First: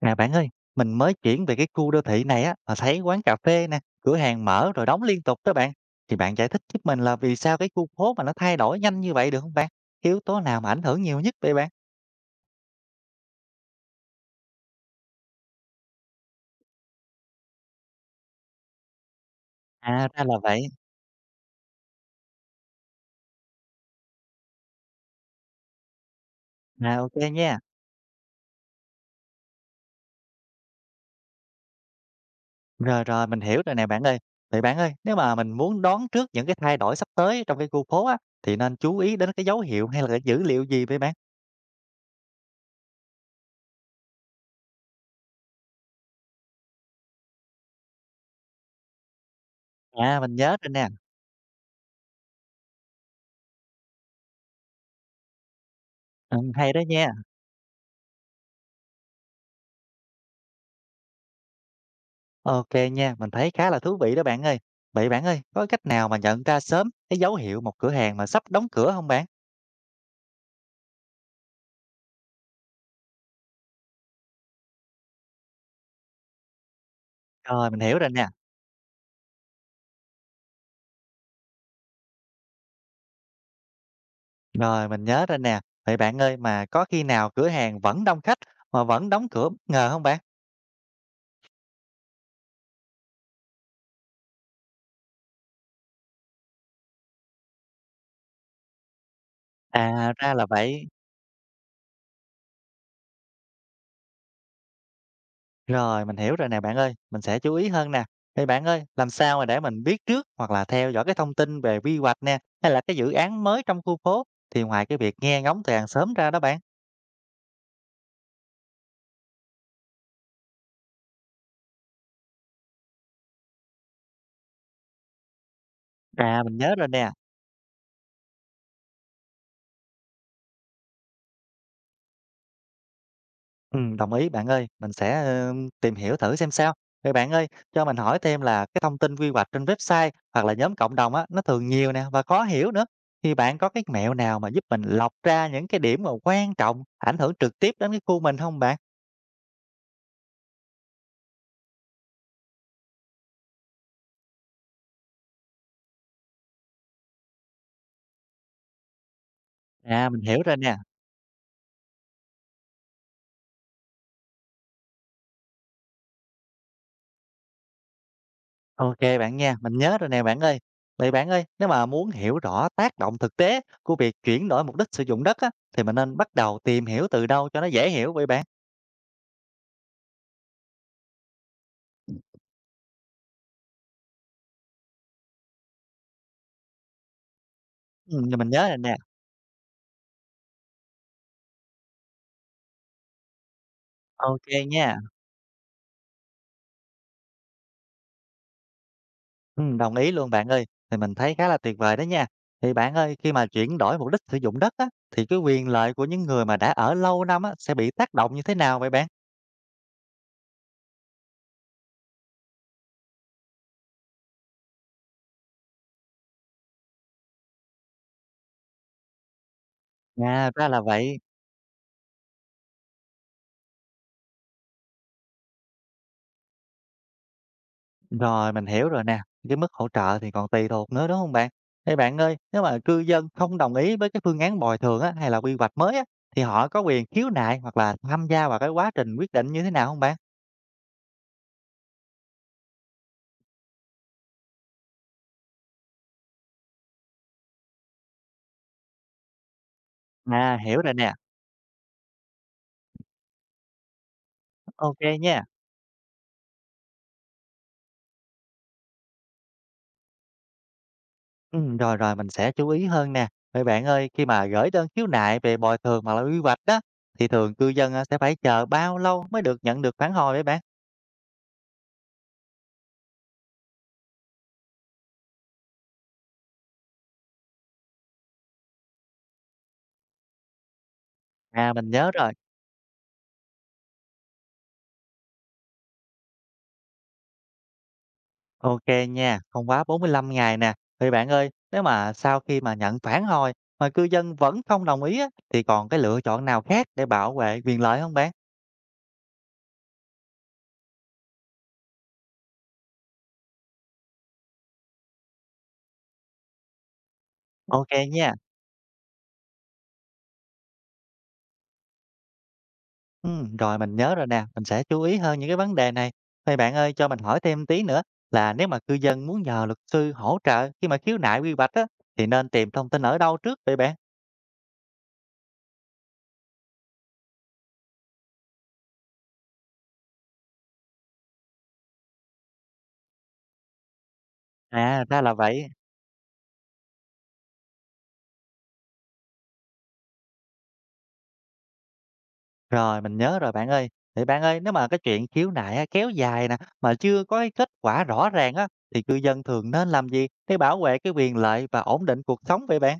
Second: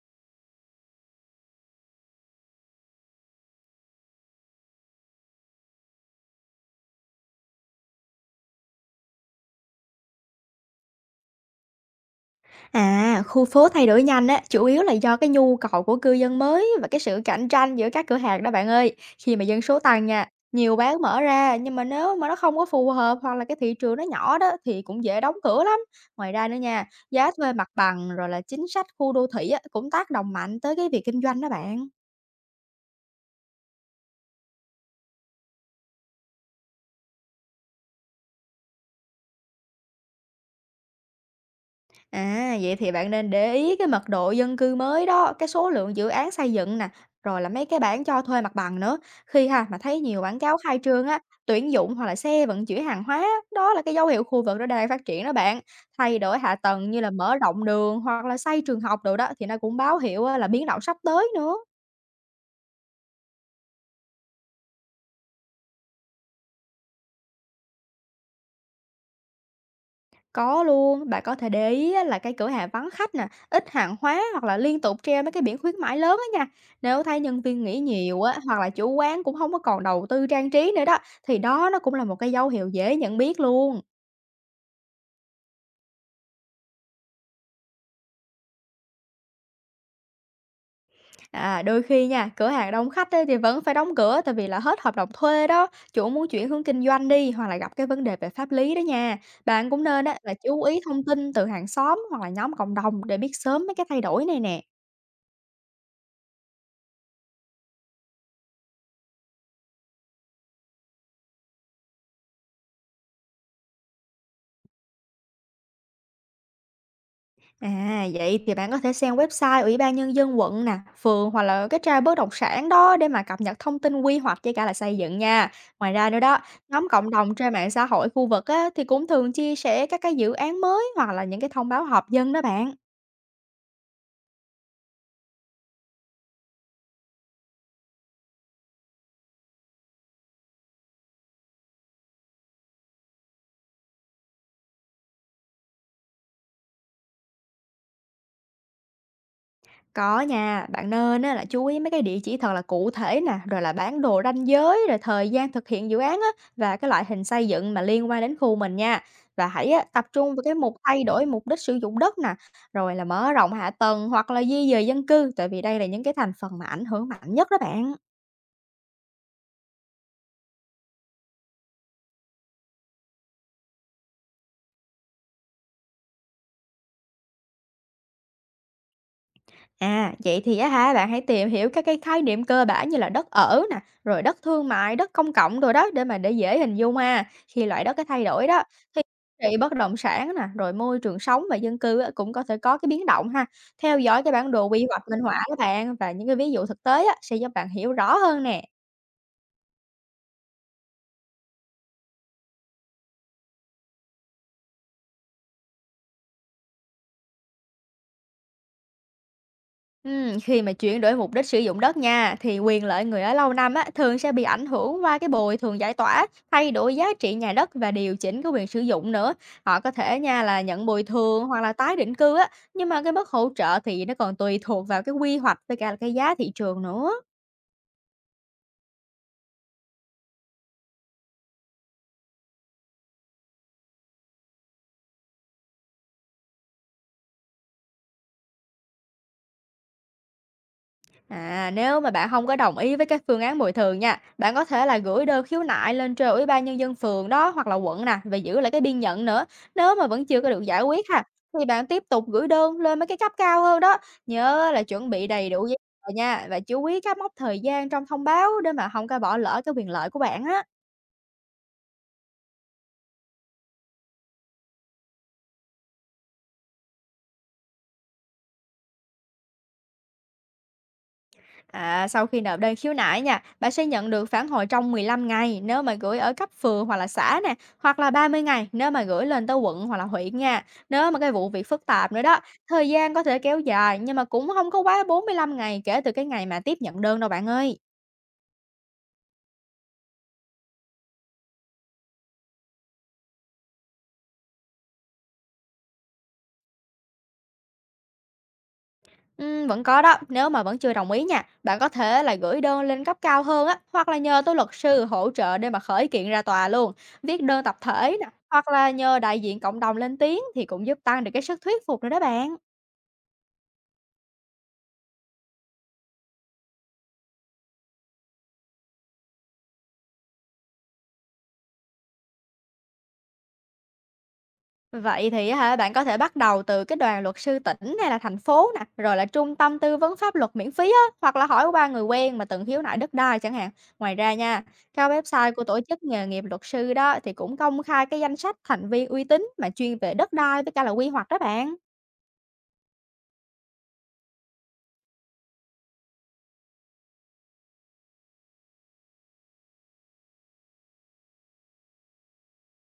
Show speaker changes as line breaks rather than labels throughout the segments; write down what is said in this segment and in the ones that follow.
Nè bạn ơi, mình mới chuyển về cái khu đô thị này á, mà thấy quán cà phê nè, cửa hàng mở rồi đóng liên tục đó bạn. Thì bạn giải thích giúp mình là vì sao cái khu phố mà nó thay đổi nhanh như vậy được không bạn? Yếu tố nào mà ảnh hưởng nhiều nhất vậy bạn?
À, khu phố thay đổi nhanh á, chủ yếu là do cái nhu cầu của cư dân mới và cái sự cạnh tranh giữa các cửa hàng đó bạn ơi. Khi mà dân số tăng
À ra
nha,
là vậy.
nhiều bán mở ra nhưng mà nếu mà nó không có phù hợp hoặc là cái thị trường nó nhỏ đó thì cũng dễ đóng cửa lắm. Ngoài ra nữa nha,
À ok
giá
nha.
thuê mặt bằng rồi là chính sách khu đô thị á, cũng tác động mạnh tới cái việc kinh doanh đó bạn.
Rồi rồi Mình hiểu rồi nè bạn ơi. Vậy bạn ơi, nếu mà mình muốn đoán trước những cái thay đổi sắp tới trong cái khu phố á, thì nên chú ý đến cái dấu hiệu hay là cái dữ liệu gì vậy bạn?
À, vậy thì bạn nên để ý cái mật độ dân cư mới đó, cái số lượng dự án xây dựng nè, rồi là mấy cái bảng cho thuê mặt bằng nữa. Khi ha mà thấy
À
nhiều
mình
quảng
nhớ
cáo
rồi
khai
nè.
trương á, tuyển dụng hoặc là xe vận chuyển hàng hóa, đó là cái dấu hiệu khu vực đó đang phát triển đó bạn. Thay
Ừ,
đổi hạ
hay đó
tầng như
nha.
là mở rộng đường hoặc là xây trường học đồ đó thì nó cũng báo hiệu á, là biến động sắp tới nữa.
OK nha, mình thấy khá là thú vị đó bạn ơi. Vậy bạn ơi, có cách nào mà nhận ra sớm cái dấu hiệu một cửa hàng mà sắp đóng cửa không bạn?
Có luôn, bạn có thể để ý á, là cái cửa hàng vắng khách nè, ít hàng hóa hoặc là liên tục treo mấy cái biển khuyến mãi lớn á nha. Nếu thấy nhân viên
Rồi,
nghỉ
mình hiểu rồi
nhiều
nè,
á, hoặc là chủ quán cũng không có còn đầu tư trang trí nữa đó, thì đó nó cũng là một cái dấu hiệu dễ nhận biết luôn.
rồi mình nhớ rồi nè. Vậy bạn ơi, mà có khi nào cửa hàng vẫn đông khách mà vẫn đóng cửa bất ngờ không bạn?
À, đôi khi nha, cửa hàng đông khách á, thì vẫn phải đóng cửa tại vì là hết hợp đồng thuê đó, chủ muốn chuyển hướng kinh doanh đi hoặc là gặp cái vấn đề về pháp lý đó nha. Bạn cũng nên
À,
á,
ra
là
là
chú ý
vậy.
thông tin từ hàng xóm hoặc là nhóm cộng đồng để biết sớm mấy cái thay đổi này nè.
Rồi, mình hiểu rồi nè bạn ơi, mình sẽ chú ý hơn nè. Vậy bạn ơi, làm sao mà để mình biết trước hoặc là theo dõi cái thông tin về quy hoạch nè, hay là cái dự án mới trong khu phố thì ngoài cái việc nghe ngóng từ hàng xóm ra đó bạn?
À, vậy thì bạn có thể sang website Ủy ban Nhân dân quận nè, phường hoặc là cái trang bất động sản đó để mà cập nhật thông tin quy hoạch với cả là xây dựng nha. Ngoài ra nữa đó,
À, mình nhớ rồi
nhóm
nè.
cộng đồng trên mạng xã hội khu vực á, thì cũng thường chia sẻ các cái dự án mới hoặc là những cái thông báo họp dân đó bạn.
Đồng ý bạn ơi, mình sẽ, tìm hiểu thử xem sao. Vậy bạn ơi, cho mình hỏi thêm là cái thông tin quy hoạch trên website hoặc là nhóm cộng đồng á, nó thường nhiều nè và khó hiểu nữa. Thì bạn có cái mẹo nào mà giúp mình lọc ra những cái điểm mà quan trọng ảnh hưởng trực tiếp đến cái khu mình không bạn?
Có nha, bạn nên á là chú ý mấy cái địa chỉ thật là cụ thể nè, rồi là bản đồ ranh giới, rồi thời gian thực hiện dự án á, và cái loại hình xây dựng mà liên quan đến khu mình nha. Và hãy á, tập
À, mình
trung
hiểu
vào cái
rồi nè.
mục thay đổi mục đích sử dụng đất nè, rồi là mở rộng hạ tầng hoặc là di dời dân cư, tại vì đây là những cái thành phần mà ảnh hưởng mạnh nhất đó bạn.
OK bạn nha, mình nhớ rồi nè bạn ơi. Vậy bạn ơi, nếu mà muốn hiểu rõ tác động thực tế của việc chuyển đổi mục đích sử dụng đất á, thì mình nên bắt đầu tìm hiểu từ đâu cho nó dễ hiểu vậy bạn?
À, vậy thì á hả, bạn hãy tìm hiểu các cái khái niệm cơ bản như là đất ở nè, rồi đất thương mại, đất công cộng rồi đó để dễ hình dung ha. Khi loại đất cái thay đổi
Mình
đó
nhớ rồi nè.
thì trị bất động sản nè, rồi môi trường sống và dân cư á, cũng có thể có cái biến động ha. Theo dõi cái
OK
bản đồ quy
nha.
hoạch minh họa các bạn và những cái ví dụ thực tế á, sẽ giúp bạn hiểu rõ hơn nè.
Đồng ý luôn bạn ơi, thì mình thấy khá là tuyệt vời đó nha. Thì bạn ơi, khi mà chuyển đổi mục đích sử dụng đất á, thì cái quyền lợi của những người mà đã ở lâu năm á, sẽ bị tác động như thế nào vậy bạn?
Khi mà chuyển đổi mục đích sử dụng đất nha, thì quyền lợi người ở lâu năm á, thường sẽ bị ảnh hưởng qua cái bồi thường giải tỏa, thay đổi giá trị nhà đất và điều chỉnh cái quyền sử dụng nữa. Họ có thể nha
À,
là
ra là
nhận bồi
vậy.
thường hoặc là tái định cư á, nhưng mà cái mức hỗ trợ thì nó còn tùy thuộc vào cái quy hoạch với cả là cái giá thị trường nữa.
Rồi, mình hiểu rồi nè. Cái mức hỗ trợ thì còn tùy thuộc nữa đúng không bạn? Thế bạn ơi, nếu mà cư dân không đồng ý với cái phương án bồi thường á, hay là quy hoạch mới á, thì họ có quyền khiếu nại hoặc là tham gia vào cái quá trình quyết định như thế nào không bạn?
À, nếu mà bạn không có đồng ý với cái phương án bồi thường nha, bạn có thể là gửi đơn khiếu nại lên trên Ủy ban Nhân dân phường đó hoặc là quận nè, và giữ lại cái biên nhận nữa. Nếu mà vẫn chưa có
À,
được
hiểu
giải
rồi
quyết
nè.
ha, thì bạn tiếp tục gửi đơn lên mấy cái cấp cao hơn đó. Nhớ là
Ok
chuẩn bị
nha.
đầy đủ giấy tờ nha và chú ý các mốc thời gian trong thông báo để mà không có bỏ lỡ cái quyền lợi của bạn á.
Rồi, mình sẽ chú ý hơn nè. Vậy bạn ơi, khi mà gửi đơn khiếu nại về bồi thường hoặc là quy hoạch đó, thì thường cư dân, sẽ phải chờ bao lâu mới được nhận được phản hồi vậy bạn?
À, sau khi nộp đơn khiếu nại nha, bạn sẽ nhận được phản hồi trong 15 ngày nếu mà gửi ở cấp phường hoặc là xã nè, hoặc là 30 ngày nếu mà gửi lên tới quận hoặc là huyện nha. Nếu mà cái vụ việc
À,
phức
mình nhớ
tạp nữa
rồi,
đó, thời gian có thể kéo dài nhưng mà cũng không có quá 45 ngày kể từ cái ngày mà tiếp nhận đơn đâu bạn ơi.
OK nha, không quá 45 ngày nè. Vậy bạn ơi, nếu mà sau khi mà nhận phản hồi mà cư dân vẫn không đồng ý á, thì còn cái lựa chọn nào khác để bảo vệ quyền lợi không bạn?
Ừ, vẫn có đó, nếu mà vẫn chưa đồng ý nha, bạn có thể là gửi đơn lên cấp cao hơn á, hoặc là nhờ tới luật sư hỗ trợ để mà khởi kiện ra tòa luôn, viết đơn tập
OK
thể nè,
nha.
hoặc là nhờ đại diện cộng đồng lên tiếng thì cũng giúp tăng được cái sức thuyết phục nữa đó bạn.
Rồi mình nhớ rồi nè, mình sẽ chú ý hơn những cái vấn đề này. Vậy bạn ơi, cho mình hỏi thêm tí nữa là nếu mà cư dân muốn nhờ luật sư hỗ trợ khi mà khiếu nại quy hoạch á, thì nên tìm thông tin ở đâu trước vậy bạn?
Vậy thì á hả, bạn có thể bắt đầu từ cái đoàn luật sư tỉnh hay là thành phố nè, rồi là trung tâm tư vấn pháp luật miễn phí á, hoặc là hỏi qua người quen mà từng khiếu nại đất đai chẳng hạn. Ngoài ra nha,
À,
cái
ra là
website của
vậy.
tổ chức nghề nghiệp luật sư đó thì cũng công khai cái danh sách thành viên uy tín mà chuyên về đất đai với cả là quy hoạch đó bạn.
Rồi, mình nhớ rồi bạn ơi. Vậy bạn ơi, nếu mà cái chuyện khiếu nại á, kéo dài nè, mà chưa có cái kết quả rõ ràng á, thì cư dân thường nên làm gì để bảo vệ cái quyền lợi và ổn định cuộc sống vậy bạn?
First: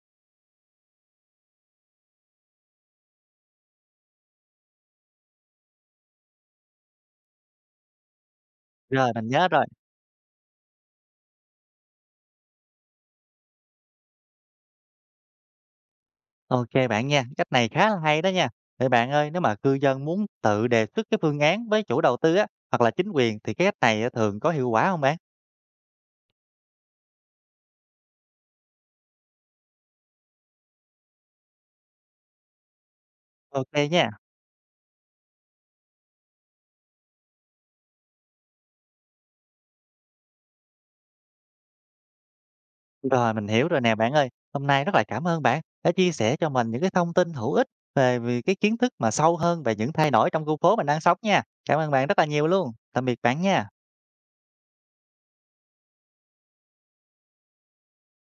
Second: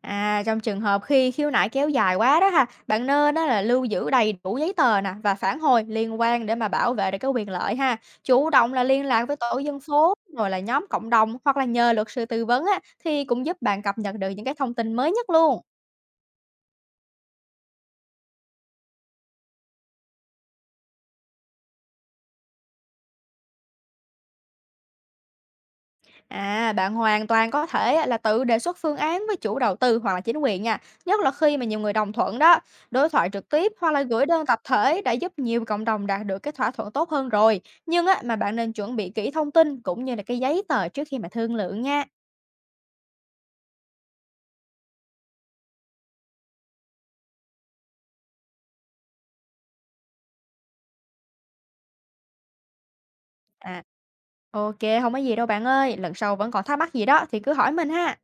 À, trong trường hợp khi khiếu nại kéo dài quá đó ha, bạn nên đó là lưu giữ đầy đủ giấy tờ nè và phản hồi liên quan để mà bảo vệ được cái quyền lợi ha. Chủ động là liên
Rồi,
lạc
mình
với
nhớ
tổ
rồi.
dân phố rồi là nhóm cộng đồng hoặc là nhờ luật sư tư vấn á thì cũng giúp bạn cập nhật được những cái thông tin mới nhất luôn.
OK bạn nha, cách này khá là hay đó nha. Vậy bạn ơi, nếu mà cư dân muốn tự đề xuất cái phương án với chủ đầu tư á, hoặc là chính quyền thì cái cách này á thường có hiệu quả không bạn?
À, bạn hoàn toàn có thể là tự đề xuất phương án với chủ đầu tư hoặc là chính quyền nha, nhất là khi mà nhiều người đồng thuận đó. Đối thoại trực tiếp
OK
hoặc là
nha.
gửi đơn tập thể đã giúp nhiều cộng đồng đạt được cái thỏa thuận tốt hơn rồi. Nhưng á, mà bạn nên chuẩn bị kỹ thông tin cũng như là cái giấy tờ trước khi mà thương lượng nha.
Rồi, mình hiểu rồi nè bạn ơi. Hôm nay rất là cảm ơn bạn đã chia sẻ cho mình những cái thông tin hữu ích về về cái kiến thức mà sâu hơn về những thay đổi trong khu phố mình đang sống nha. Cảm ơn bạn rất là nhiều luôn. Tạm biệt bạn nha.
À, ok, không có gì đâu bạn ơi. Lần sau vẫn còn thắc mắc gì đó thì cứ hỏi mình ha.